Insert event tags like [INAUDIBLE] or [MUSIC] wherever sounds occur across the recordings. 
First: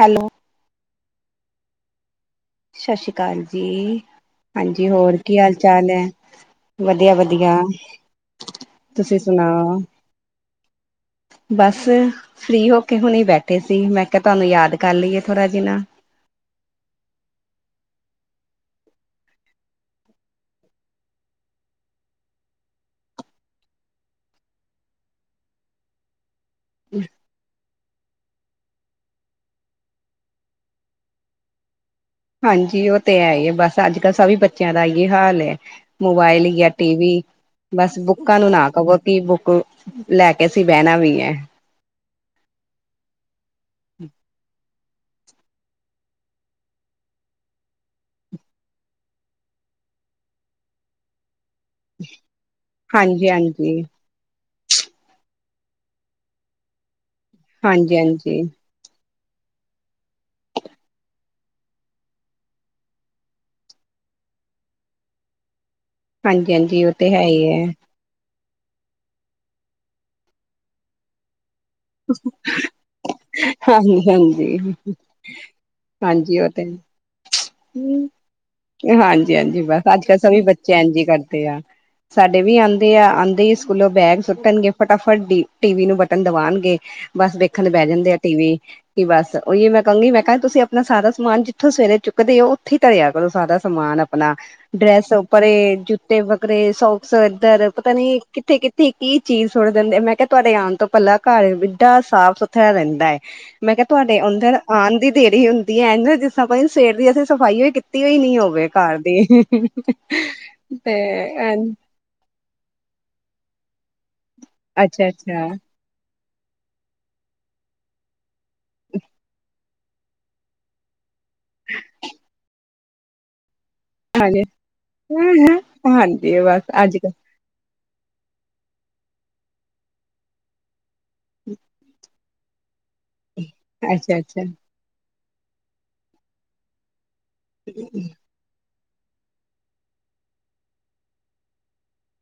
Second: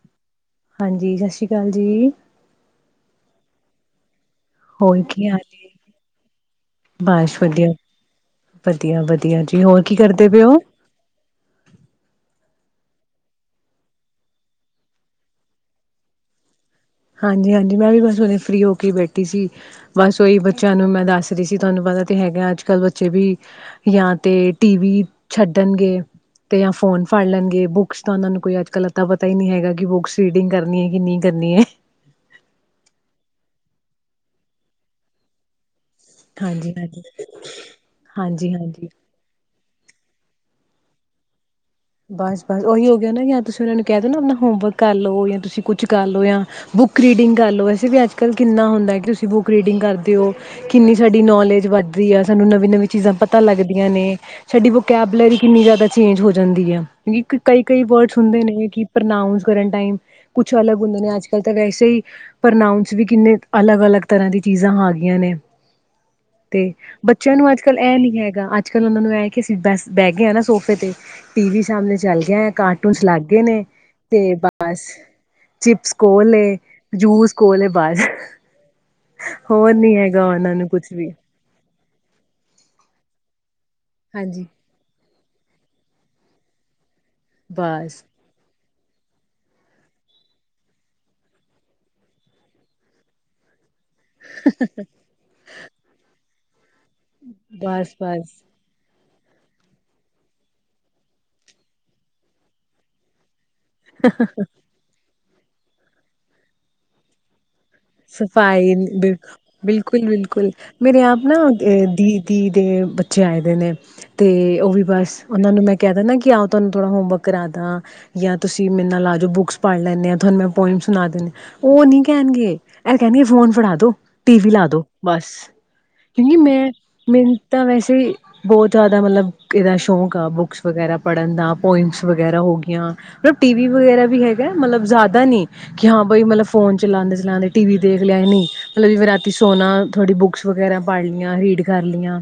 Hello. ਹਾਂਜੀ ਸਸ਼੍ਰੀ ਅਕਾਲ ਜੀ। ਸਸ਼੍ਰੀ ਅਕਾਲ ਜੀ, ਹਾਂਜੀ ਹੋਰ ਕੀ ਹਾਲ ਚਾਲ ਐ ਵਦੀਆਂ ਬਸ ਵਦੀਆ ਵਧੀਆ, ਵਧੀਆ, ਤੁਸੀਂ ਵਧੀਆ ਜੀ। ਸੁਨਾਓ। ਹੋਰ ਕੀ ਕਰਦੇ ਪਏ ਓ? ਬਸ ਫ੍ਰੀ ਹੋ ਕੇ ਹੁਨੇ ਬੈਠੇ ਸੀ। ਮੈਂ ਕਿਹਾ ਤੁਹਾਨੂੰ ਯਾਦ ਕਰ ਲਈਏ ਥੋੜ੍ਹਾ ਜਿਨਾਂ ਹਾਂਜੀ ਹਾਂਜੀ, ਮੈਂ ਵੀ ਬਸ ਹੁਨੇ ਫ੍ਰਰੀ ਹੋ ਕੇ ਬੈਠੀ ਸੀ। ਬਸ ਉਹੀ ਬੱਚਿਆਂ ਨੂੰ ਮੈਂ ਦੱਸ ਰਹੀ ਸੀ, ਤੁਹਾਨੂੰ ਪਤਾ ਤੇ ਹੈਗਾ ਅੱਜ ਕੱਲ੍ਹ ਬੱਚੇ ਵੀ। ਯਾ ਤੇ ਟੀਵੀ ਛੱਡਣਗੇ ਤੇ ਯਾ ਫੋਨ ਫੜ ਲੇਨਗੇ ਬੁੱਕ ਬੁਕਸ ਤਾਂ ਉਹਨਾਂ ਨੂੰ ਕੋਈ ਅੱਜ ਕੱਲ ਪਤਾ ਈ ਨਹੀਂ ਹੈਗਾ ਕਿ ਬੁੱਕਸ ਰੀਡਿੰਗ ਕਰਨੀ ਐ ਕਿ ਨਹੀਂ ਕਰਨੀ ਐ ਹਾਂਜੀ ਉਹ ਤੇ ਹੈ ਈ ਐ ਬਸ ਅੱਜ ਕੱਲ ਸਬੀ ਬੱਚਿਆਂ ਦਾ ਆਈ ਹਾਲ ਐ ਮੋਬਾਇਲ ਯਾ ਹਾਂਜੀ, ਹਾਂਜੀ, ਟੀ-ਵੀ ਬਸ ਬੁੱਕਾਂ ਨੂੰ ਹਾਂਜੀ, ਨਾ ਹਾਂਜੀ। ਕਵੋ ਕਿ ਬੁੱਕ ਲੈ ਕੇ ਅਸੀਂ ਬਹਿਨਾ ਵੀ ਐ ਬਸ ਬਸ ਉਹੀ ਹੋ ਗਿਆ ਨਾ ਯਾ ਤੁਸੀਂ ਉਹਨਾਂ ਨੂੰ ਕਹਿ ਦੋ ਨਾ ਅਪਨਾ ਹੋਮਵਰਕ ਕਰ ਲਓ ਯਾ ਤੁਸੀਂ ਕੁਛ ਕਰ ਲਓ ਯਾ ਬੁੱਕ ਰੀਡਿੰਗ ਕਰ ਲਓ ਵੈਸੇ ਵੀ ਅੱਜ ਕੱਲ੍ਹ ਕਿੰਨਾ ਹੁੰਦਾ ਕਿ ਤੁਸੀਂ ਬੁੱਕ ਰੀਡਿੰਗ ਕਰਦੇ ਔ ਕਿੰਨੀ ਸਾਡੀ ਨੌਲੇਜ ਵੱਧ ਯਾ ਸਾਨੂੰ ਨਵੀਂ-ਨਵੀਂ ਚੀਜ਼ਾਂ ਹਾਂਜੀ ਪਤਾ ਹਾਂਜੀ ਲੱਗਦੀਆਂ ਨੇ ਸਾਡੀ ਵੋਕੈਬਲਰੀ ਕਿੰਨੀ ਜ਼ਿਆਦਾ ਚੇਂਜ ਹੋ ਜਾਂਦੀ ਆ। ਕਿ ਕਈ ਕਈ ਹਾਂਜੀ ਵਰਡਸ ਹਾਂਜੀ ਹੁੰਦੇ ਨੇ ਕਿ ਪ੍ਰਨਾਊਸ ਕਰਨ ਟਾਈਮ ਕੁਛ ਅਲੱਗ ਹੁੰਦੇ ਨੇ ਅੱਜ-ਕੱਲ ਤਾਂ ਵੈਸੇ ਈ ਪਰਨਾਊਸ ਵੀ ਕਿੰਨੇ ਅਲੱਗ-ਅਲੱਗ ਤਰ੍ਹਾਂ ਦੀ ਚੀਜ਼ਾਂ ਆ ਗਈਆਂ ਨੇ। ਹਾਂਜੀ ਤੇ ਹਾਂਜੀ ਉਹ ਹੈ ਬੱਚੇਆਂ ਹੀ ਨੂੰ ਅੱਜ ਕੱਲ੍ਹ ਹੈ ਇਹ ਨੀ ਹੈਗਾ ਆ ਅੱਜ ਕੱਲ ਉਹਨਾਂ ਨੂੰ ਐ ਕਿ ਅਸੀਂ ਬਸ ਬਹਿ ਗੇ ਆ ਨਾ ਸੋਫੇ ਤੇ ਟੀ ਵੀ ਸਾਹਮਨੇ ਚੱਲ ਗਿਆ ਕਾਰਟੂਨਸ ਲੱਗ ਗਏ ਨੇ ਹਾਂਜੀ ਤੇ ਹਾਂਜੀ ਬਸ ਚਿਪਸ ਕੋਲ ਹਾਂਜੀ ਉਹ ਏ ਤੇ ਜੂਸ ਕੋਲ ਏ ਬਸ। ਹਾਂਜੀ ਹਾਂਜੀ ਹੋਰ ਬਸ ਨੀ ਅੱਜ ਕੱਲ੍ਹ ਹੈਗਾ ਸਬੀ ਉਹਨਾਂ ਨੂੰ ਬੱਚੇ ਕੁਛ ਐਂਜ ਈ ਵੀ ਕਰਦੇ ਆ। ਸਾਡੇ ਵੀ ਆਂਦੇ ਆ ਆਂਦੇ ਹੀ ਸਕੂਲੋਂ ਬੈਗ ਹਾਂਜੀ ਸੁੱਟਨਗੇ ਫਟਾਫਟ ਡੀ ਟੀ ਵੀ ਨੂੰ ਬਟਨ ਦਬਾਨਗੇ। ਬਸ ਦੇਖਨ ਬਹਿ ਬਸ ਜਾਂਦੇ ਆ ਟੀ ਵੀ। ਕਿ ਬਸ ਉਹੀੳ ਮੈਂ ਕਹੂੰਗੀ ਮੈਂ ਕਿਹਾ ਤੁਸੀਂ ਅਪਨਾ ਸਾਰਾ ਸਮਾਨ ਜਿੱਥੋਂ ਸਵੇਰੇ ਚੁੱਕਦੇ ੳ ਉੱਥੇ ਹੀ ਧਰਿਆ ਕਰੋ ਸਾਰਾ ਸਮਾਨ ਅਪ। ਅਪਨਾ ਡਰੈਸ ਪਰੇ ਜੁੱਤੇ ਵਕਰੇ ਸੋਕਸ ਏਧਰ ਪਤਾ ਬਸ ਨੀ ਬਸ ਕਿੱਥੇ ਕਿੱ ਕੀ ਚੀਜ਼ ਸੁੱਟ ਦਿੰਦੇ ਆ ਮੈਂ ਕਿਹਾ ਤੁਹਾਡੇ ਆਣ ਤੋਂ ਪਹਿਲਾ ਘਰ ਐਡਾ ਸਾਫ ਸੁਥਰਾ ਰਹਿੰਦਾ। ਮੈਂ ਕਿਹਾ ਤੁਹਾਡੇ ਅੰਦਰ ਆਨ ਦੀ ਦੇਰੀ ਹੁੰਦੀ ਏ ਐਂਜ ਜਿਸਰਾ ਪਤਾ ਨੀ ਸਵੇਰ ਦੀ ਅਸੀਂ ਸਫ਼ਾਈੳ ਕੀਤ- ਸਫ਼ਾਈ ਬਿਲੁ ਬਿਲਕੁਲ ਬਿਲਕੁਲ ਤੇ ਮੇਰੇ ਆਪ ਨਾ ਦੀ ਧੀ ਦੇ ਬੱਚੇ ਆਏ ਦੇ ਨੇ ਤੇ ਉਹ ਵੀ ਅੱਛਾ ਬਸ ਅੱਛਾ ਉਹਨਾਂ ਨੂੰ ਮੈਂ ਕਹਿ ਦਾ ਨਾ ਕਿ ਆਓ ਤੁਹਾਨ ਥੋੜਾ ਹੋਮਵਰਕ ਕਰਾਦਾਂ ਯਾ ਤੁਸੀਂ ਮੇਰੇ ਨਾਲ ਆ ਜਾਓ ਬੁੱਕਸ ਪੜ੍ਹ ਲੈਂਨੈ ਆ ਤੁਹਾਨ ਮੈਂ ਪੋਇਮ ਸੁਨਾ ਦਿੰਨੀ ਉਹ ਨਹੀ ਕਹਿਨਗੇ ਏਹ ਕਹਿਨਗੇ ਫੋਨ ਫੜਾ ਦੋ। ਟੀ ਹਾਂਜੀ ਵੀ ਲਾ ਦੋ ਬਸ ਕਿਉਂਕਿ ਹਾਂਜੀ ਬਸ ਮੈਂ ਅੱਜ ਕੱਲ ਮੈਨ ਤਾਂ ਵੈਸੇ ਬੋਤ ਜੈਦਾ ਮਤਲਬ ਇਹਦਾ ਸ਼ੌਂਕ ਆ ਬੁੱਕਸ ਵਗੈਰਾ ਪੜ੍ਹਨ ਦਾ ਪੋਇਮਸ ਵਗੈ ਵਗੈਰਾ ਹੋਗੀਆਂ ਮਤਲਬ ਟੀ ਵੀ ਵਗੈਰਾ ਅੱਛਾ ਵੀ ਅੱਛਾ ਹੈਗਾ ਮਲਬ ਜੈਦਾ ਨੀ ਕਿ ਹਾਂ ਬਈ ਮਲਬ ਫੋਨ ਚਲਾਂਦੇ ਚਲਾਂਦੇ ਟੀ ਵੀ ਦੇਖ ਲਿਆ ਨਹੀਂ। ਜਿਵੇੈਂ ਰਾਤੀ ਸੋਨਾ ਥੋੜ੍ਹੀ ਬੁੱਕਸ ਵਗੈਰਾ ਪੜ੍ਹ ਲਿਆਂ ਰੀਡ ਕਰ ਲਿਆਂ।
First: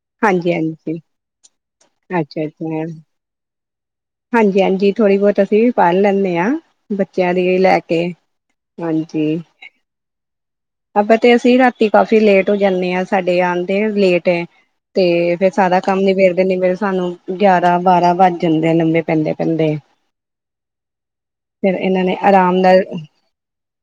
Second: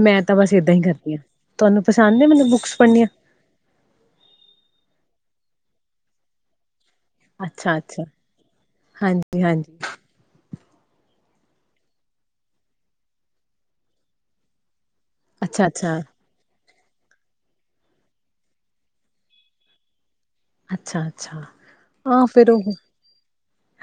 ਮੈਂ ਤਾਂ ਬਸ ਹਾਂਜੀ ਏਦਾਂ ਹੀ ਹਾਂਜੀ ਕਰਦੀ ਹਾਂ ਤੁਹਾਨੂੰ ਪਸੰਦ ਏ ਅੱਛਾ ਮੈਨੂੰ ਅੱਛਾ ਬੁੱਕਸ ਪੜ੍ਹਨੀਆਂ। ਹਾਂਜੀ ਹਾਂਜੀ ਥੋੜ੍ਹੀ ਬੋਤ ਅਸੀਂ ਵੀ ਪੜ੍ਹ ਲੈਂਨੈ ਆ। ਬੱਚੇਆਂ ਦੀ ਅੱਛਾ ਲੈ ਕੇ ਅੱਛਾ ਹਾਂਜੀ। ਅਬਲ ਤੇ ਅਸੀਂ ਰਾਤੀ ਕਾਫੀ ਲੇਟ ਹੋ ਜਾਂਨੇ ਆ ਸਾਡੇ ਆਂਦੇ ਲੇਟ ਐ। ਤੇ ਫੇਰ ਅੱਛਾ ਸਾਰਾ ਅੱਛਾ ਕੰਮ ਨਿਬੇੜਦੇ ਨਿਬੇੜਦੇ ਸਾਨੂੰ ਗਿਆਰਾਂ ਬਾਰਾਂ ਵੱਜ ਜਾਂਦੇ ਆ ਲੰਬੇ ਪੈਂਦੇ ਪੈਂਦੇ ਅੱਛਾ ਅੱਛਾ ਤੇ ਫੇਰ ਇਹਨਾਂ ਨੇ ਹਾਂ ਫਿਰ ਅਰਾਮ ਉਹ ਨਾਲ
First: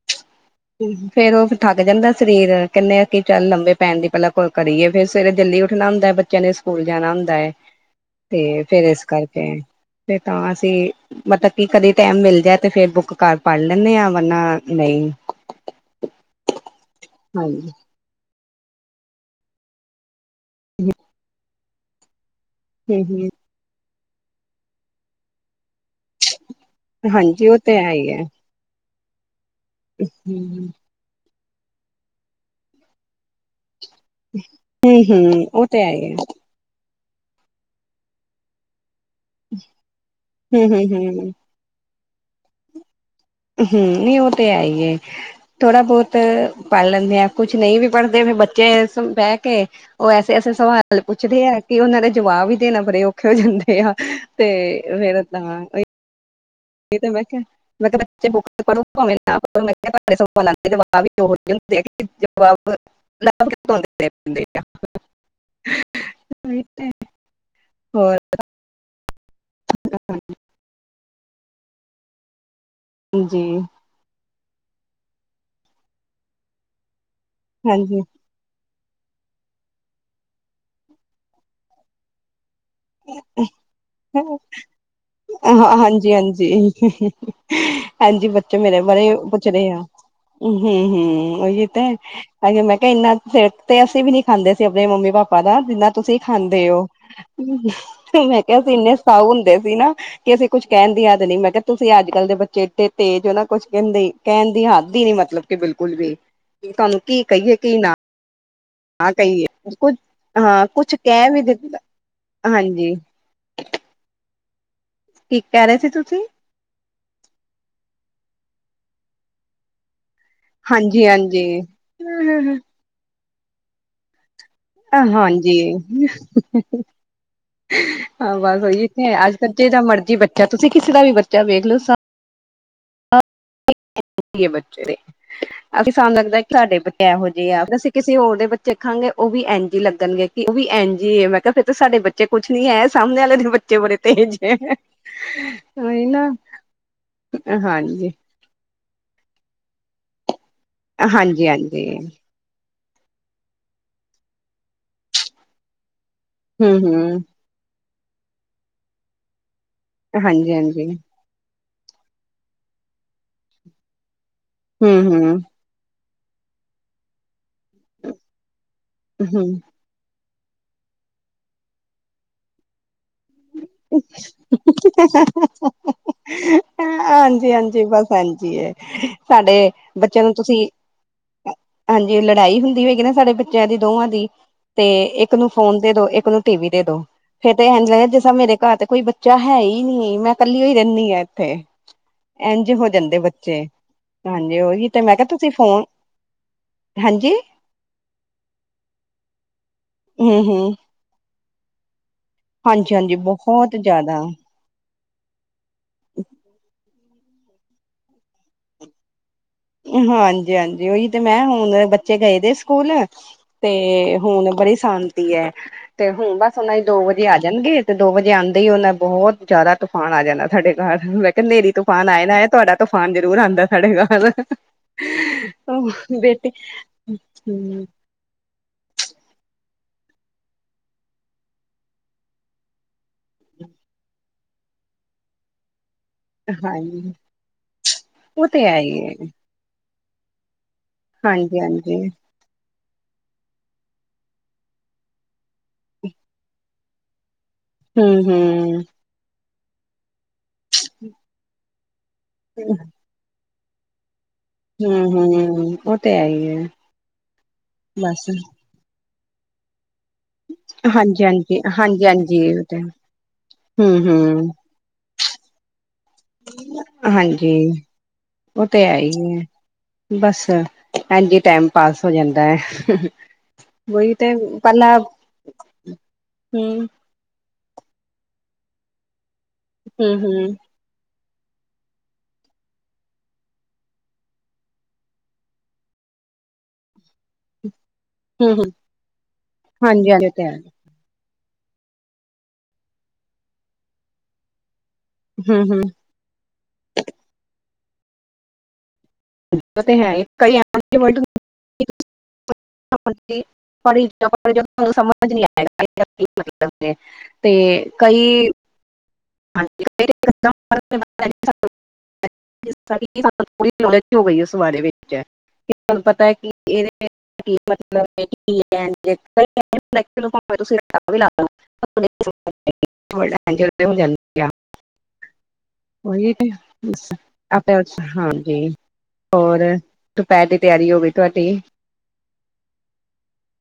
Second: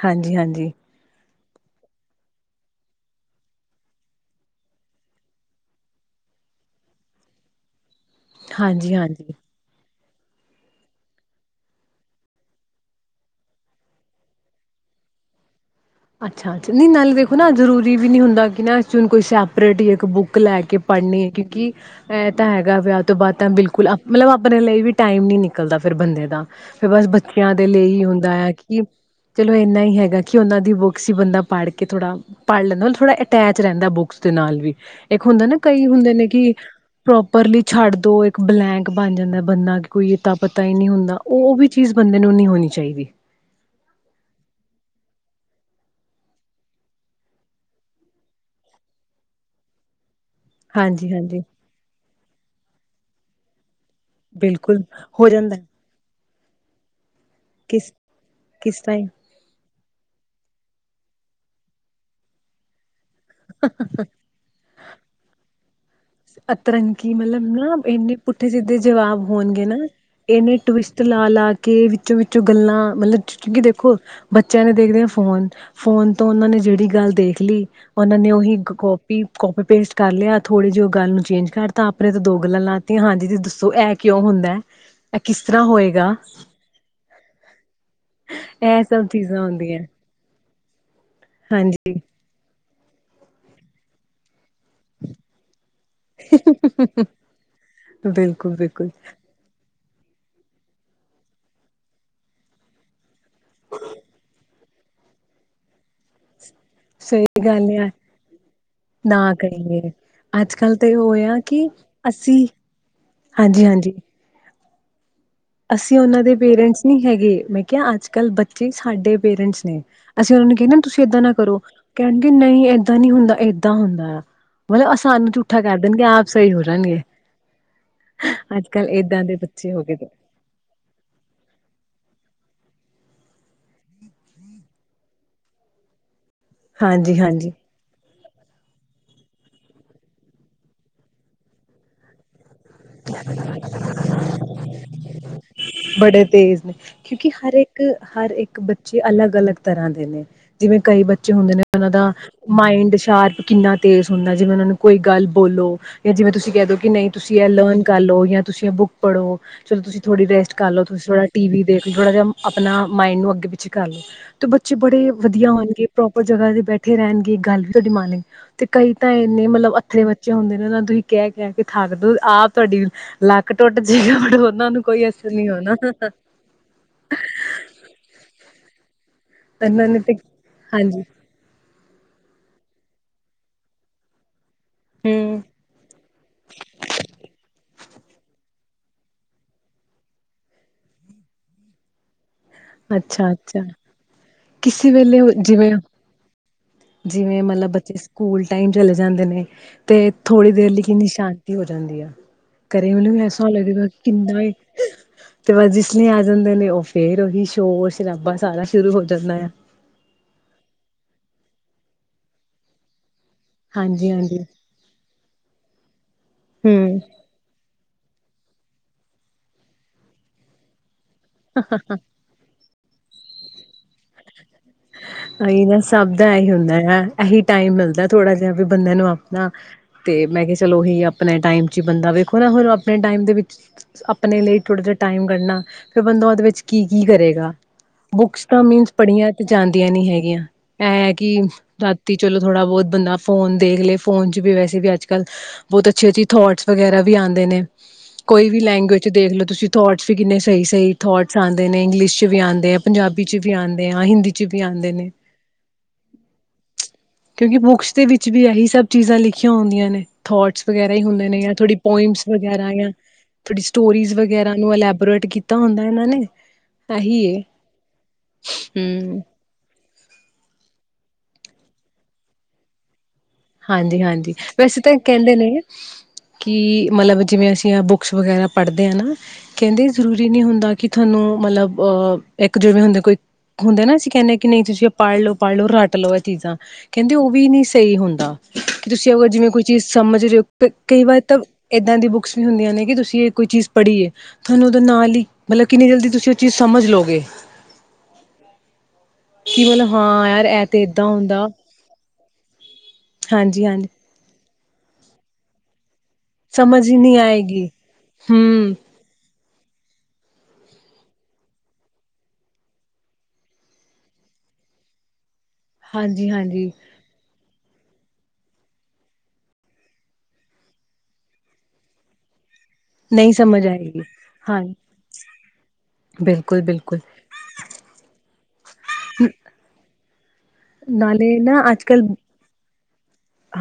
ਹਾਂਜੀ ਹਾਂਜੀ ਫੇਰ ਉਸ ਥੱਕ ਜਾਂਦਾ ਸਰੀਰ ਕਹਿੰਨੇ ਆ ਕਿ ਚੱਲ ਲੰਬੇ ਪੈਨ ਦੀ ਪਹਿਲਾਂ ਕੋਲ ਕਰੀਏ ਫੇਰ ਸਵੇਰੇ ਜਲਦੀ ਉੱਠਨਾ ਹੁੰਦਾ ਬੱਚੇਆਂ ਨੇ ਸ ਸਕੂਲ ਜਾਨਾ ਹੁੰਦਾ ਹੈ ਤੇ ਫੇਰ ਹਾਂਜੀ ਏਸ ਹਾਂਜੀ ਕਰਕੇ ਤੇ ਤਾਂ ਅਸੀਂ ਮਤਬ ਕੀ ਕਦੇ ਟਾਇਮ ਮਿਲ ਜਾਏ ਤੇ ਫੇਰ ਬੁੱਕ ਕਰ ਪੜ ਲੈਂਨੇ ਆ ਵਰਨਾ ਨਈ। ਅੱਛਾ ਅੱਛਾ ਨਈ ਨਾਲੇ ਵੇਖੋ ਨਾ ਹਾਂਜੀ ਜ਼ਰੂਰੀ ਵੀ ਨੀ ਹੁੰਦਾ ਕਿ ਨਾ ਅਸੀਂ ਹੁਨ ਕੋਈ ਸੈਪਰੇਟ ਇੱਕ ਬੁੱਕ ਲੈ ਕੇ ਪੜ੍ਹਨੀ ਹੈ ਕਿਉਂਕਿ ਇਹ ਤਾਂ ਹੈਗਾ ਹਮ ਵਿਆਹ ਤੋਂ ਬਾਅਦ ਹਮ ਤਾਂ ਬਿਲਕੁਲ ਮਲਬ ਅਪਨੇ ਲਈ ਵੀ ਟਾਈਮ ਨੀ ਨਿਕਲਦਾ ਫੇਰ ਬੰਦੇ ਦਾ ਤੇ ਬਸ ਹਾਂਜੀ ਬੱਚੇਆਂ ਉਹ ਦੇ ਤੇ ਹੈ ਲਈ ਹੀ ਹੈ ਹੁੰਦਾ ਆ ਕਿ ਚਲੋ ਇੰਨਾ ਹੀ ਹੈਗਾ ਕਿ ਉਹਨਾਂ ਹਮ ਦੀ ਬੁ ਬੰਦਾ ਪੜ੍ਹ ਕੇ ਥੋੜਾ ਪੜ੍ਹ ਲੈਂਦਾ ਮਤਲਬ ਥੋੜਾ ਅਟੈਚ ਰੇਹੰਦਾ ਬੁੱਕਸ। ਦੇ ਨਾਲ ਵੀ ਏਕ ਹਮ ਹੁੰਦਾ ਨਾ ਉਹ ਤੇ ਕਈ ਹੈ ਹੀ ਹੁੰਦੇ ਹੈ ਨੇ ਕਿ ਪ੍ਰੋਪਰਲੀ ਛੱਡ ਦੋ ਇੱਕ ਬਲੈਂਕ ਬਨ ਜਾਂਦਾ ਬੰਦਾ ਕੀ ਕੋਈ ਅਤਾਂ ਪਤਾ ਹਮ ਹੀ ਨਹੀਂ ਹਮ ਹੁੰਦਾ ਹਮ ਉਹ ਵੀ ਚੀਜ਼ ਬੰਦੇ ਨੂੰ ਨਹੀਂ ਹੋਨੀ ਚਾਹੀਦੀ। ਹੁ ਨਹੀਂ ਉਹ ਤੇ ਹੈ ਈ ਏ। ਥੋੜ੍ਹਾ ਬੋਤ ਪੜ੍ਹ ਲੈਂਨੇ ਆ ਕੁਛ ਨਹੀਂ ਵੀ ਪੜ੍ਹਦੇ ਫੇ ਬੱਚੇ ਬਹਿ ਕੇ ਉਹ ਐਸੇ-ਐਸੇ ਸਵਾਲ ਹਾਂਜੀ-ਹਾਂਜੀ ਪੁੱਛਦੇ ਆ ਕਿ ਉਹਨਾਂ ਦੇ ਜਵਾਬ ਈ ਦੇਨਾ ਬੜੇ ਔਖੇ ਹੋ ਜਾਂਦੇ। ਤੇ ਹਾਂ ਤੇ ਬਿਲਕੁਲ ਫਿਰ ਹੋ ਤਾਂ ਜਾਂਦਾ। ਉ [UNINTELLIGIBLE] ਇਹ ਤਾਂ ਮੈਂ ਕਿਹਾ [INAUDIBLE] ਮੈਂ ਕਿਸ ਕਿਹਾ ਬੱਚੇ [UNINTELLIGIBLE] ਕਿਸ ਟਾਈਮ [UNINTELLIGIBLE] [UNINTELLIGIBLE] [UNINTELLIGIBLE] [UNINTELLIGIBLE] ਆ ਅਤਰੰਗੀ, ਮਤਲਬ ਨਾਂ ਇੰਨੇ ਹੋਰ ਪੁੱਠੇ ਸਿੱਧੇ ਦੇ ਜਵਾਬ ਹੋਣਗੇ ਨਾਂ, ਇਹਨੇ ਟਵਿਸਟ ਲਾ- ਲਾ ਕੇ ਵਿੱਚੋ-ਵਿੱਚੋਂ ਗੱਲਾਂ ਮਤਲਬ ਜੀ ਕੀ- ਕੀਦੇਖੋ, ਬੱਚਿਆਂ ਨੇ ਦੇਖਦੇ ਐ ਫੋਨ, ਫੋਨ ਤੋਂ ਉਹਨਾਂ ਨੇ ਜਿਹੜੀ ਗਲ ਦੇਖ ਲੀ, ਹਾਂਜੀ ਉਹਨਾਂ ਨੇਂ ਉਹੀ ਕੋਪੀ- ਕੋਪੀ ਪੇਸਟ ਕਰ ਲਿਆ ਥੋੜੇ ਜਿਹੇ ਗੱਲ ਨੂੰ ਚੇਂਜ ਕਰਤਾ, ਆਪਣੇ ਤੇ ਦੋ ਗੱਲਾਂ ਲਾ ਇਹ ਕਿਸ ਤਰ੍ਹਾਂ ਹੋਏਗਾ ਹਾਂਜੀ-ਹਾਂਜੀ। ਹਾਂਜੀ, ਬੱਚੇ ਮੇਰੇ ਇਹ ਸਭ ਬਾਰੇ ਚੀਜ਼ਾਂ ਪੁੱਛ ਰਹੇ ਆ, ਹੁੰਦੀਆਂ ਹਮ -ਹਮ ਉਹੀ ਤੇ। ਹਾਂਜੀ ਹਾਂ ਮੈਂ ਕਿਹਾ ਇੰਨਾ ਸਿਰ ਤੇ ਅਸੀਂ ਵੀ ਨਹੀਂ ਖਾਂਦੇ ਸੀ, ਆਪਣੇ ਮੰਮੀ-ਪਾਪਾ ਦਾ, ਜਿੰਨਾਂ ਤੁਸੀਂ ਖਾਂਦੇ ਹੋ। ਮੈਂ ਬਿਲਕੁਲ ਕਿਹਾ ਅਸੀ ਬਿਲਕੁਲ ਇੰਨੇ ਸਾਓ ਹੁੰਦੇ ਸੀ ਨਾਂ ਕਿ ਅਸੀਂ ਕੁੱਛ ਕਹਿਣ ਦੀ ਯਾਦ ਨਹੀਂ, ਮੈਂ ਕਿਹਾ ਤੁਸੀਂ ਅੱਜ-ਕੱਲ੍ਹ ਦੇ ਬੱਚੇ ਏਡੇ ਤੇਜ ਹੋ ਨਾਂ ਕੁੱਛ ਕਹਿੰਦੇ ਕਹਿਣ ਦੀ ਹੱਦ ਹੀ ਨੀਂ ਮਤਲਬ ਕਿ ਬਿਲਕੁਲ ਵੀ, ਤੁਹਾਨੂੰ ਕੀ ਕਹੀਏ ਕੀ ਨਾਂ ਨਾਂ ਕਹੀਏ, ਹਾਂ ਅੱਜ-ਕੱਲ੍ਹ ਤਾਂ ਕੁਛ ਇਹ ਕਹਿ ਹੋਇਆ ਵੀ ਕਿ ਦਿੱਤਾ ਅਸੀ ਹਾਂਜੀ ਹਾਂਜੀ-ਹਾਂਜੀ। ਕੀ ਕਹਿ ਰਹੇ ਸੀ ਅਸੀਂ ਉਹਨਾਂ ਤੁਸੀਂ ਦੇ ਪੇਰੈਂਟਸ ਨਹੀਂ ਹੈਗੇ। ਮੈਂ ਕਿਹਾ ਅੱਜ-ਕੱਲ੍ਹ ਬੱਚੇ ਸਾਡੇ ਪੇਰੈਂਟਸ ਨੇਂ। ਅਸੀਂ ਉਹਨਾ ਨੂੰ ਕਹੀਏ ਤੁਸੀਂ ਏਦਾਂ ਨਾਂ ਹਾਂਜੀ-ਹਾਂਜੀ ਕਰੋ, ਕਹਿਣਗੇ ਨਹੀਂ ਏਦਾਂ ਨੀਂ ਹੁੰਦਾ ਏਦਾਂ ਹੁੰਦਾ ਆ। ਮਤਲਬ ਸਾਨੂੰ ਹਾਂਜੀ। ਝੂਠਾ ਕਰ ਦੇਣਗੇ ਆਪ ਸਹੀ ਹੋ ਜਾਣਗੇ ਹਾਂ ਬਸ ਅੱਜ ਉਹੀ, ਕੱਲ੍ਹ ਇੱਥੇ ਏਦਾਂ ਦੇ ਅੱਜ-ਕੱਲ੍ਹ ਜੇ ਬੱਚੇ ਹੋ ਗਏ ਮਰਜ਼ੀ ਬੱਚਾ, ਤੁਸੀਂ ਕਿਸੇ ਦਾ ਵੀ ਬੱਚਾ ਵੇਖ ਲਓ ਅਤ ਚੁਕੀ ਬੱਚੇ ਨੇ, ਅਸੀਂ ਸਾਨੂੰ ਲੱਗਦਾ ਸਾਡੇ ਬੱਚੇ ਇਹੋ ਹਾਂਜੀ-ਹਾਂਜੀ ਜਿਹੇ ਆ ਫਿਰ ਅਸੀਂ ਕਿਸੇ ਹੋਰ ਦੇ ਬੱਚੇ ਦੇਖਾਂਗੇ, ਉਹ ਵੀ ਐਨ ਜੀ ਲੱਗਣਗੇ, ਕਿ ਉਹ ਵੀ ਐਨ ਜੀ ਏ, ਮੈਂ ਕਿਹਾ ਫਿਰ ਸਾਡੇ ਬੱਚੇ ਕੁੱਛ ਨੀਂ ਹੈ। ਸਾਹਮਣੇ ਵਾਲੇ ਦੇ ਬੱਚੇ ਬੜੇ ਤੇਜ ਹੈ। ਉਹੀ ਬੜੇ ਨਾ ਤੇਜ਼ ਨੇਂ, ਕਿਉਂਕਿ ਹਰ ਹਾਂਜੀ ਇੱਕ-ਹਰ ਇੱਕ ਬੱਚੇ ਜੀ ਅਲੱਗ-ਅਲੱਗ ਤਰ੍ਹਾਂ ਦੇ ਨੇਂ, ਜਿਵੇਂ ਕਈ ਬੱਚੇ ਹਾਂਜੀ ਹੁੰਦੇ ਨੇਂ ਹਾਂਜੀ ਉਹਨਾਂ ਦਾ ਮਾਇੰਡ ਸ਼ਾਰਪ ਕਿੰਨਾ ਤੇਜ਼ ਹੁੰਦਾ, ਜਿਵੇਂ ਉਹਨਾਂ ਨੂੰ ਕੋਈ ਗੱਲ ਬੋਲੋ ਜਾਂ ਜਿਵੇਂ ਤੁਸੀਂ ਕਹਿ ਹੂੰ ਦੋ ਕਿ ਨਹੀਂ ਤੁਸੀਂ ਹੂੰ ਜਾਂ ਲਰਨ ਕਰਲੋ, ਜਾਂ ਤੁਸੀਂ ਬੁੱਕ ਪੜੋ, ਚਲੋ ਤੁਸੀਂ ਥੋੜੀ ਰੈਸਟ ਹਾਂਜੀ ਕਰ ਲੋੋ, ਹਾਂਜੀ ਤੁਸੀਂ ਥੋੜਾ ਟੀ ਵੀ ਦੇਖ ਲੋ, ਥੋੜਾ ਜਿਹਾ ਆਪਣਾ ਮਾਇੰਡ ਨੂੰ ਅੱਗੇ ਪਿੱਛੇ ਕਰ ਲੋ, ਤੇ ਬੱਚੇ ਹੂੰ ਬੜੇ ਵਧੀਆ ਹੂੰ ਹੋਣਗੇ। ਪ੍ਰੋਪਰ ਜਗ੍ਹਾ ਤੇ ਬੈਠੇ ਰਹਿਣਗੇ, ਗੱਲ ਵੀ ਤੁਹਾਡੀ ਮੰਨ, ਤੇ ਕਈ ਤਾਂ ਇੰਨੇ ਹੂੰ ਮਤਲਬ ਤੇ ਬੱਚੇ ਹੁੰਦੇ ਨੇ, ਉਹ ਨੂੰ ਤੁਸੀਂ ਕਹਿ-ਕਹਿ ਕੇ ਥਕ ਦੋ, ਆਪ ਤੁਹਾਡੀ ਲੱਕ ਟੁੱਟ ਜੇ ਗਾ, ਬਟ ਉਹਨਾਂ ਨੂੰ ਕੋਈ ਅਸਰ ਨੀਂ ਹੋਣਾ। ਹਾਂਜੀ-ਹਾਂਜੀ ਬਸ ਐਂਜ ਈ ਏ, ਸਾਡੇ ਇਹਨਾਂ ਨੇ ਤੇ ਬੱਚਿਆਂ ਨੂੰ ਤੁਸੀਂ ਹਾਂਜੀ ਹਾਂਜੀ, ਲੜਾਈ ਹੁੰਦੀ ਹੈਗੀ ਨਾਂ ਸਾਡੇ ਬੱਚਿਆਂ ਦੀ ਦੋਵਾਂ ਦੀ ਤੇ ਇੱਕ ਨੂੰ ਫੋਨ ਦੇ ਦੋ, ਇੱਕ ਨੂੰ ਟੀ ਵੀ ਦੇ ਦੋ, ਫੇਰ ਤੇ ਇਹ ਇੰਝ ਲੱਗਿਆ ਜਿਸ ਤਾਂ ਮੇਰੇ ਘਰ ਤੇ ਕੋਈ ਬੱਚਾ ਹੈ ਹੀ ਨਹੀਂ, ਮੈਂ ਕੱਲੀਓ ਹੀ ਰਹਿੰਦੀ ਆ ਇੱਥੇ। ਇੰਝ ਹੋ ਜਾਂਦੇ ਅੱਛਾ ਬੱਚੇ, ਅੱਛਾ ਹਾਂਜੀ ਓਹੀ ਕਿਸੇ ਤੇ ਮੈਂ ਵੇਲੇ ਕਿਹਾ ਤੁਸੀਂ ਜਿਵੇਂ ਫੋਨ ਹਾਂਜੀ ਜਿਵੇਂ ਮਤਲਬ ਬੱਚੇ ਸਕੂਲ ਟਾਈਮ ਚਲੇ ਜਾਂਦੇ ਨੇਂ, ਤੇ ਹੂੰ ਥੋੜ੍ਹੀ ਦੇਰ ਹੂੰ ਲਈ ਕਿੰਨੀ ਸ਼ਾ ਹੋ ਜਾਂਦੀ ਆ, ਘਰੇ ਹਾਂਜੀ ਮੈਨੂੰ ਹਾਂਜੀ ਵੀ ਐਸਾ ਬਹੁਤ ਲੱਗੇਗਾ ਕਿ ਜ਼ਿਆਦਾ ਕਿੰਨਾ ਈ ਤੇ ਬਸ ਜਿਸ ਲਈ ਆ ਜਾਂਦੇ ਨੇਂ, ਉਹ ਫੇਰ ਉਹੀ ਸ਼ੋਰ-ਸ਼ਰਾਬਾ ਸਾਰਾ ਸ਼ੁਰੂ ਹੋ ਜਾਂਦਾ ਆ। ਹਾਂਜੀ-ਹਾਂਜੀ ਉਹੀ ਤੇ ਮੈਂ ਹੁਣ ਬੱਚੇ ਗਏ ਦੇ ਸਕੂਲ ਹਾਂਜੀ ਤੇ ਹਾਂਜੀ ਹੁਣ ਬੜੀ ਸ਼ਾਂਤੀ ਹੈ, ਤੇ ਹੁਣ ਬਸ ਉਹਨਾਂ ਦੀ ਦੋ ਵ ਤੇ ਆ ਜਾਣਗੇ, ਤੇ ਦੋ ਵਜੇ ਆਉਂਦੇ ਹੀ ਉਹਨਾਂ ਬਹੁਤ ਜ਼ਿਆਦਾ ਤੂਫਾਨ ਆ ਜਾਂਣਾ ਸਾਡੇ ਘਰ। ਨੇਰੀ ਤੂਫਾਨ ਆਏ ਨਾ ਆਏ ਤੁਹਾਡਾ ਤੂਫਾਨ ਜ਼ਰੂਰ ਆਉਂਦਾ ਸਾਡੇ ਘਰ ਹੀ ਨਾ ਸਭ ਦਾ ਬੇਟੀ ਇਹੀ ਹੁੰਦਾ ਆ, ਇਹੀ ਟਾਈਮ ਹਮ ਮਿਲਦਾ ਥੋੜਾ ਜਿਹਾ ਵੀ ਬੰਦਿਆਂ ਨੂੰ ਆਪਣਾ ਤੇ ਮੈਂ ਕਿਹਾ ਚਲੋ ਉਹੀ ਆਪਣੇ ਟਾਈਮ ਚ ਬੰਦਾ ਵੇਖੋ ਨਾ ਹੁਣ ਆਪਣੇ ਟਾਈਮ ਦੇ ਵਿੱਚ ਆਪਣੇ ਲਈ ਥੋੜ੍ਹਾ ਜਿਹਾ ਟਾਈਮ ਕੱਢਣਾ। ਫਿਰ ਬੰਦਾ ਉਹਦੇ ਵਿੱਚ ਕੀ- ਕੀ ਹਾਂਜੀ ਕਰੇਗਾ, ਬੁੱਕਸ ਉਹ ਤਾਂ ਤੇ ਹੈ ਮੀਨਸ ਹੀ ਹੈ ਪੜ੍ਹੀਆਂ ਜਾਂਦੀਆਂ ਨਹੀ ਹੈਗੀਆਂ। ਐ ਕੀ ਹਾਂਜੀ ਹਾਂਜੀ ਰਾਤੀ ਚਲੋ ਥੋੜ੍ਹਾ ਬੋਤ ਬੰਦਾ ਫੋਨ ਦੇਖ ਲਏ ਫੋਨ ਚ ਵੀ ਵੈਸੇ ਵੀ ਅੱਜ ਕੱਲ ਬਹੁਤ ਅੱਛੀ-ਅੱਛੀ ਥੋਟਸ ਵਗੈਰਾ ਵੀ ਅੰਦਰ ਨੇ। ਹਮ ਕੋਈ ਵੀ ਹਮ ਲੈਂਗੁਏਜ ਦੇਖਲ ਤੁਸੀਂ ਥੋਟਸ ਕਿੰਨੇ ਸਈ-ਸਈ ਆਂਦੇ ਨੇ ਇੰਗਲਿਸ਼ ਚ ਵੀ ਆਂਦੇ ਆ, ਪੰਜਾਬੀ ਚ ਵੀ ਆਂਦੇ ਆ ਹਿੰਦੀ ਚ ਵੀ ਆਂਦੇ ਨੇ ਹਮ ਹਮ ਉਹ ਤੇ ਹੈ ਹੀ ਹੈ ਕਿਉਂਕੀ ਬੁਕਸ ਵਿੱਚ ਬਸ ਵੀ ਆਹੀ ਸਬ ਚੀਜ਼ਾਂ ਲਿਖੀਆਂ ਹੁੰਦੀਆਂ ਨੇ ਥੋਟਸ ਵਗੈਰਾ ਈ ਹਾਂਜੀ ਹੁੰਦੇ ਨੇ ਹਾਂਜੀ ਥੋੜੀ ਹਾਂਜੀ ਪੋਂਇੰਟਸ ਹਾਂਜੀ ਉਹ ਵਗੈਰਾ ਤੇ ਯਾਂ ਥੋੜੀ ਹਮ ਸਟੋਰੀਜ਼ ਹਮ ਵਗੈਰਾ ਨੂੰ ਅਲਬੋਰੇਟ ਕੀਤਾ ਹੁੰਦਾ ਏਨਾਂ ਨੇ ਇਹੀ ਏ ਹਾਂਜੀ ਓ ਤੇ ਹੈ ਈ ਹੂੰ ਏ ਬਸ ਏੰਜੀ ਟਾਈਮ ਹੋ ਜਾਂਦੈ। ਹਾਂਜੀ-ਹਾਂਜੀ ਵੈਸੇ ਤਾਂ ਕੈਂਦੇ ਨੇ ਕੀ ਹਮ ਮਤਲਬ ਜਿਵੇਂ ਅਸੀਂ ਬੁ ਬੁਕਸ ਵਗੈਰਾ ਪੜ੍ਹਦੇ ਆ ਨਾ ਕੈਂਦੇ ਏ ਹਮ ਜ਼ਰੂਰੀ ਨੀ ਹਮ ਹੁੰਦਾ ਕੀ ਥੋਨੂੰ ਮਤਲਬ ਅ ਇੱਕ ਜਿਵੇਂ ਹੁੰਦੇ ਕੋਈ ਹੁੰਦਾ ਨਾ ਅਸੀਂ ਕੈਨੇ ਆ ਕੀ ਨਈ ਤੁਸੀਂ ਪੜ ਲਓ ਪੜ੍ਹ ਲਓ ਰਟ ਲਓ ਐ ਚੀਜ਼ਾਂ ਕੈਂਦੇ ਓ ਵੀ ਨੀ ਸਈ ਹੁੰਦਾ। ਹਮ ਹਮ ਤੁਸੀ ਅਗ ਜਿਵੇਂ ਕੋਈ ਚੀਜ਼ ਹਾਂਜੀ ਸਮਜ ਹਾਂਜੀ ਉਹ ਰਿਓ ਤੇ ਹੈ ਕਈ ਵਾਰ ਤਾਂ ਏਦਾਂ ਦੀ ਬੁੱਕਸ ਵੀ ਹੁੰਦੀਆਂ ਨੇ ਕੀ ਤੁਸੀਂ ਏ ਕੋਈ ਚੀਜ਼ ਪੜ੍ਹੀਏ ਥੋਂਨੂੰ ਓਦਾ ਨਾਲ ਈ ਹਮ ਮਤਲਬ ਹਮ ਕਿੰਨੀ ਜਲਦੀ ਤੁਸੀਂ ਓ ਚੀਜ਼ ਸਮਝ ਲੋਓਗੇ ਕੀ [UNINTELLIGIBLE] ਉਹ ਮਤਲਬ ਤੇ ਹੈ ਹਾਂ ਯਾਰ ਕਈ ਐ ਤੇ ਏਦਾਂ ਹੁੰਦਾ। [INAUDIBLE] [INAUDIBLE] ਹਾਂਜੀ ਹਾਂਜੀ ਸਮਝ ਹੀ ਨਹੀਂ ਤੇ ਆਏਗੀ ਕਈ ਹਮ ਹਾਂਜੀ [INAUDIBLE] [INAUDIBLE] ਹਾਂਜੀ ਹਾਂਜੀ [INAUDIBLE] ਨਹੀਂ ਸਮਝ ਆਏਗੀ, [INAUDIBLE] ਹਾਂ ਓਹੀ ਤੇ ਬਿਲਕੁਲ-ਬਿਲਕੁਲ ਬੱਸ ਆਪ ਹਾਂਜੀ ਹੋਰ ਦੂਪੈਰ ਦੀ ਤਿਆਰੀ ਹੋ ਗਈ ਨਾਲੇ ਤੁਹਾਡੀ ਨਾ ਅਜ ਕੱਲ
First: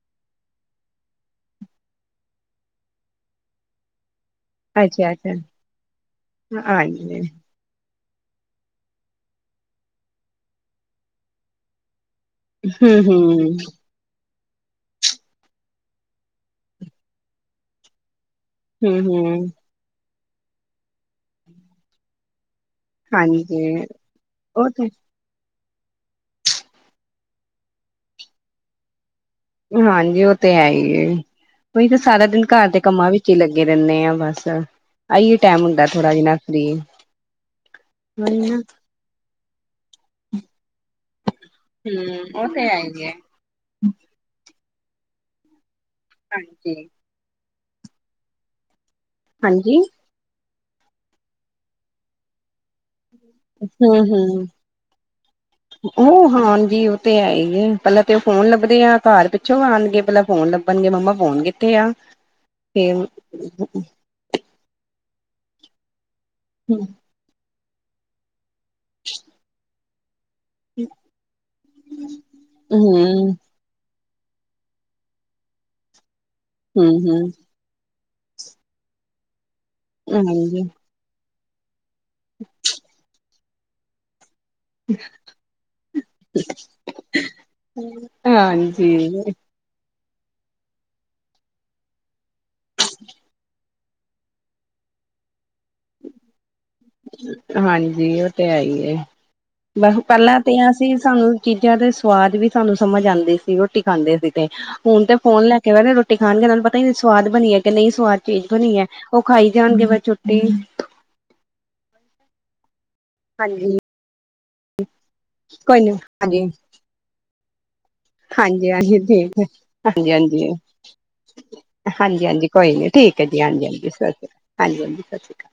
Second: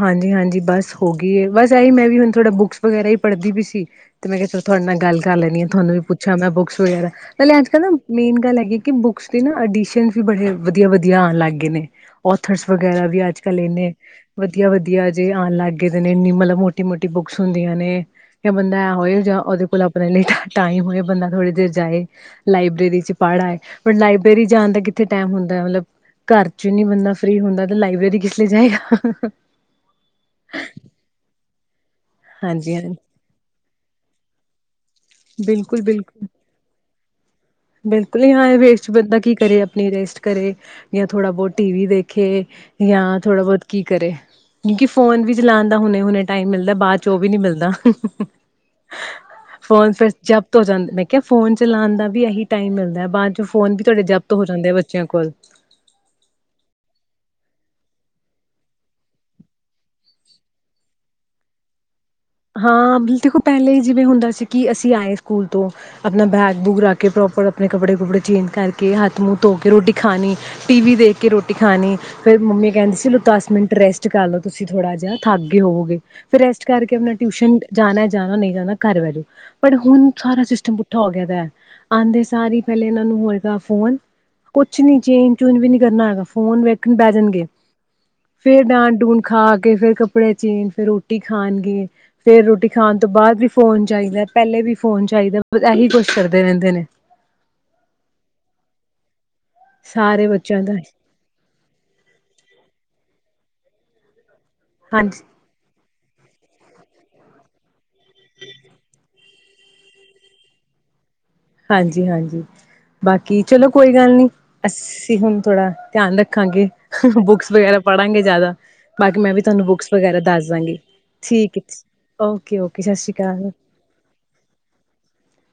ਹਾਂਜੀ-ਹਾਂਜੀ ਬਸ ਹੋ ਗਈ ਏ ਬਸ ਐਹੀ ਮੈਂ ਵੀ ਹੁਣ ਥੋੜ੍ਹਾ ਬੁੱਕਸ ਵਗੈਰਾ ਈ ਪੜ੍ਹਦੀ ਵੀ ਸੀ ਤੇ ਮੈਂ ਕਿਆ ਚਲ ਤੁਹਾਡੇ ਨਾਲ ਅੱਛਾ ਗੱਲ ਕਰ ਅੱਛਾ ਲੈਨੀ ਆ ਥੋਂਨੂੰ ਵੀ ਪੁੱਛਾਂ ਮੈਂ ਬੁੱਕਸ ਵਗੈਰਾ ਹਾਂਜੀ ਪੈਲੇ ਅੱਜ ਕੱਲ੍ਹ ਨਾ ਮੇਨ ਗੱਲ ਹੈਗੀ ਕੀ ਬੁਕਸ ਦੇ ਨਾ ਅਡੀਸ਼ਨ ਵੀ ਬੜੇ ਵਧੀਆ-ਵਧੀਆ ਆਨ ਲਾਗੇ ਨੇ ਓਥਰਸ ਹੂੰ ਵਗੈਰਾ ਵੀ ਅੱਜ ਹੂੰ ਕੱਲ ਏਨੇ ਵਧੀਆ-ਵਧੀਆ ਜੇ ਆਣ ਲੱਗ ਗਏਦੇ ਨੇ ਇੰਨੀ ਮਤਲਬ ਮੋ ਮੋਟੀ ਬੁੱਕਸ ਹੁੰਦੀਆਂ ਨੇ ਕੇ ਬੰਦਾ ਐ ਹੂੰ ਹੋਏ ਹੂੰ ਜਾਂ ਓਦੇ ਕੋਲ ਆਪਣੇ ਲਈ ਟਾਈਮ ਹੋਏ ਬੰਦਾ ਥੋੜੀ ਦੇਰ ਜਾਏ ਲਾਇਬ੍ਰੇਰੀ ਚ ਪੜ ਆਏ ਹਾਂਜੀ ਪਰ ਲਾਇਬ੍ਰੇਰੀ ਜਾਣ ਉਹ ਦਾ ਤੇ ਕਿੱਥੇ ਟੈਮ ਹੁੰਦੈ ਮਤਲਬ ਘਰ ਚ ਨੀ ਬੰਦਾ ਫਰੀ ਹੁੰਦਾ ਤੇ ਲਾਇਬ੍ਰੇਰੀ ਕਿਸ ਲਈ ਜਾਏਗਾ। ਹਾਂਜੀ ਉਹ ਤੇ ਹੈ ਈ ਏ ਓਹੀ ਤਾਂ ਸਾਰਾ ਦਿਨ ਘਰ ਹਾਂਜੀ ਦੇ ਹਾਂ ਕੰਮਾਂ ਵਿੱ ਚ ਈ ਲੱਗੇ ਰੈਨੇ ਆ ਬਸ ਆਈਏ ਟੈਮ ਬਿਲਕੁਲ ਹੁੰਦਾ ਥੋੜਾ ਬਿਲਕੁਲ ਜਿਨਾ ਫ੍ਰਰੀ ਬਿਲਕੁਲ ਹੀ ਹਾਂ ਏ [UNINTELLIGIBLE] ਚ ਬੰਦਾ ਕੀ ਕਰੇ ਆਪਣੀ ਰੇਸਟ ਕਰੇ ਯਾਂ ਥੋੜਾ ਬੋਤ ਟੀ ਵੀ ਹੂੰ ਦੇਖੇ ਉਹ ਤੇ ਹੈ ਹੀ ਹੈ ਯਾਂ ਥੋੜਾ ਬੋਤ ਕੀ ਕਰੇ ਕਿਉਂਕੀ ਫੋਨ ਵੀ ਚਲਾਣ ਦਾ ਹੁਣੇ-ਹੁਣੇ ਟਾਈਮ ਮਿਲਦਾ ਹਾਂਜੀ ਬਾਦ ਚੋ ਓਵੀ ਨੀ ਮਿਲਦਾ ਹਾਂਜੀ ਫੋਨ ਫਿਰ [UNINTELLIGIBLE] [UNINTELLIGIBLE] ਮੈਂ ਕਿਆ ਫੋਨ ਚਲਾਣ ਦਾ ਵੀ ਆਹੀ ਟਾਈਮ ਮਿਲਦਾ ਬਾਦ ਫੋਨ ਵੀ ਤੁਹਾਡੇ ਜਬਤ ਹੋ ਜਾਂਦੇ ਆ ਬੱਚਿਆਂ ਕੋਲ। ਓ ਹਾਂਜੀ ਓ ਤੇ ਹੈ ਹੀਏ ਪੈਲਾਂ ਤੇ ਓ ਫੋਨ ਲੱਭਦੇ ਆ ਘਰ ਪਿੱਛੋਂ ਆਣਗੇ ਪੈਲਾਂ ਫੋਨ ਲੱ ਬਣਗੇ ਮੰਮਾ ਫੋਨ ਕਿੱਥੇ ਆ? ਹਾਂ, ਫੇਰ [UNINTELLIGIBLE] ਦੇਖੋ ਪਹਿਲੇ ਜਿਵੇਂ ਹੁੰਦਾ ਸੀ ਕੀ ਅਸੀਂ ਆਏ ਸਕੂਲ ਤੋਂ ਆਪਣਾ ਬੈ ਬੂਕ ਹੂੰ ਰਖਕੇ ਪ੍ਰੋਪਰ ਆਪਣੇ ਕੱਪੜੇ-ਕੁੱਪੜੇ ਚੇਂਜ ਕਰਕੇ ਹੱਥ-ਮੂੰਹ ਧੋ ਕੇ ਰੋਟੀ ਖਾਣੀ। ਟੀ ਵੀ ਦੇਖ ਕੇ ਰੋਟੀ ਖਾਣੀ ਫਿਰ ਮੰਮੀ ਕਹਿੰਦੀ ਸੀ, ਚਲੋ ਦਸ ਮਿੰਟ ਰੈਸਟ ਕਰ ਲਓ ਤੁਸੀਂ ਥੋੜਾ ਜਿਹਾ, ਥੱਕ ਗੇ ਹੋਵੋਗੇ ਫਿਰ ਰੈਸਟ ਹੂੰ ਕਰਕੇ ਆਪਣਾ ਹੂੰ ਜਾਣਾ-ਜਾਣਾ, ਨੀ ਜਾਣਾ ਘਰ ਬੈ ਜੋ ਪਰ ਹੁਣ ਸਾਰਾ ਹਾਂਜੀ, ਸਿਸਟਮ ਪੁੱਠਾ ਹੋ ਗਿਆਦਾ। ਆਦੇ ਸਾਰੇ ਹੀ ਪਹਿਲੇ ਇਹਨਾਂ ਨੂੰ ਹੋਏਗਾ ਫੋਨ ਕੁਛ ਨੀ ਚੇਂਜ-ਚੂਂਜ ਵੀ ਨੀ ਕਰਨਾ ਹੈਗਾ ਫੋਨ ਵੇਖਣ ਬੈ ਜਾਣਗੇ। ਫੇਰ ਡਾਟ-ਡੁਟ ਹਾਂਜੀ, ਖਾ ਕੇ ਉਠਕੇ ਫਿਰ ਕੱਪੜੇ ਚੇਂਜ ਫਿਰ ਰੋਟੀ ਖਾਣਗੇ, ਫੇਰ ਰੋਟੀ ਖਾਣ ਤੋਂ ਬਾਦ ਵੀ ਫੋਨ ਚਾਹੀਦਾ। ਪਹਿਲੇ ਵੀ ਫੋਨ ਚਾਹੀਦਾ ਬਸ ਇਹੀ ਕੁਛ ਕਰਦੇ ਰਹਿੰਦੇ ਨੇ। ਹਾਂਜੀ, ਉਹ ਤੇ ਹੈ ਹੀ ਏ ਬਸ ਸਾਰੇ ਪਹਿਲਾਂ ਤੇ ਬੱਚਿਆਂ ਦਾ ਆਸੀ ਸਾਨੂੰ ਚੀਜ਼ਾਂ ਦੇ ਸਵਾਦ ਵੀ ਸਾਨੂੰ ਸਮਝ ਆਂਦੇ ਸੀ ਰੋਟੀ ਖਾਂਦੇ ਸੀ ਤੇ ਹੁਣ ਤੇ ਹਾਂਜੀ ਫੋਨ ਲੈ ਕਈ ਵਾਰੀ ਰੋਟੀ ਖਾਣਗੇ, ਤੇ ਇੰਨਾ ਨੂੰ ਪਤਾ ਨੀ ਸਵਾਦ ਬਣੀ ਹੈ ਕਿ ਨਹੀਂ ਸਵਾਦ ਚੇਂਜ ਬਣੀਏ। ਉ ਖਾਈ ਜਾਣਗੇ ਬਸ ਛੁਟੀ ਹਾਂਜੀ-ਹਾਂਜੀ। ਬਾਕੀ ਚਲੋ ਹਾਂਜੀ ਕੋਈ ਗੱਲ ਨੀ ਅਸੀਂ ਹੁਣ ਥੋੜਾ ਕੋਈ ਧਿਆਨ ਰੱਖਾਂਗੇ ਬੁੱਕਸ ਵਗੈਰਾ ਪੜ੍ਹਾਂਗੇ ਜ਼ਿਆਦਾ ਹਾਂਜੀ-ਹਾਂਜੀ ਬਾਕੀ ਠੀਕ ਮੈਂ ਵੀ ਹੈ, ਤੁਹਾਨੂੰ ਬੁੱਕਸ ਵਗੈਰਾ ਹਾਂਜੀ-ਹਾਂਜੀ। ਦੱਸ ਦਾਂਗੀ ਠੀਕ ਹੈ ਹਾਂਜੀ-ਹਾਂਜੀ, ਓਕੇ ਕੋਈ ਓਕੇ ਨੀ ਸਤਿ ਸ਼੍ਰੀ ਠੀਕ ਹੈ ਜੀ ਅਕਾਲ ਹਾਂਜੀ-ਹਾਂਜੀ, ਸਸ਼੍ਰੀ ਕਾਲ ਹਾਂਜੀ ਹਾਂ, ਸਸ਼੍ਰੀ ਕਾਲ।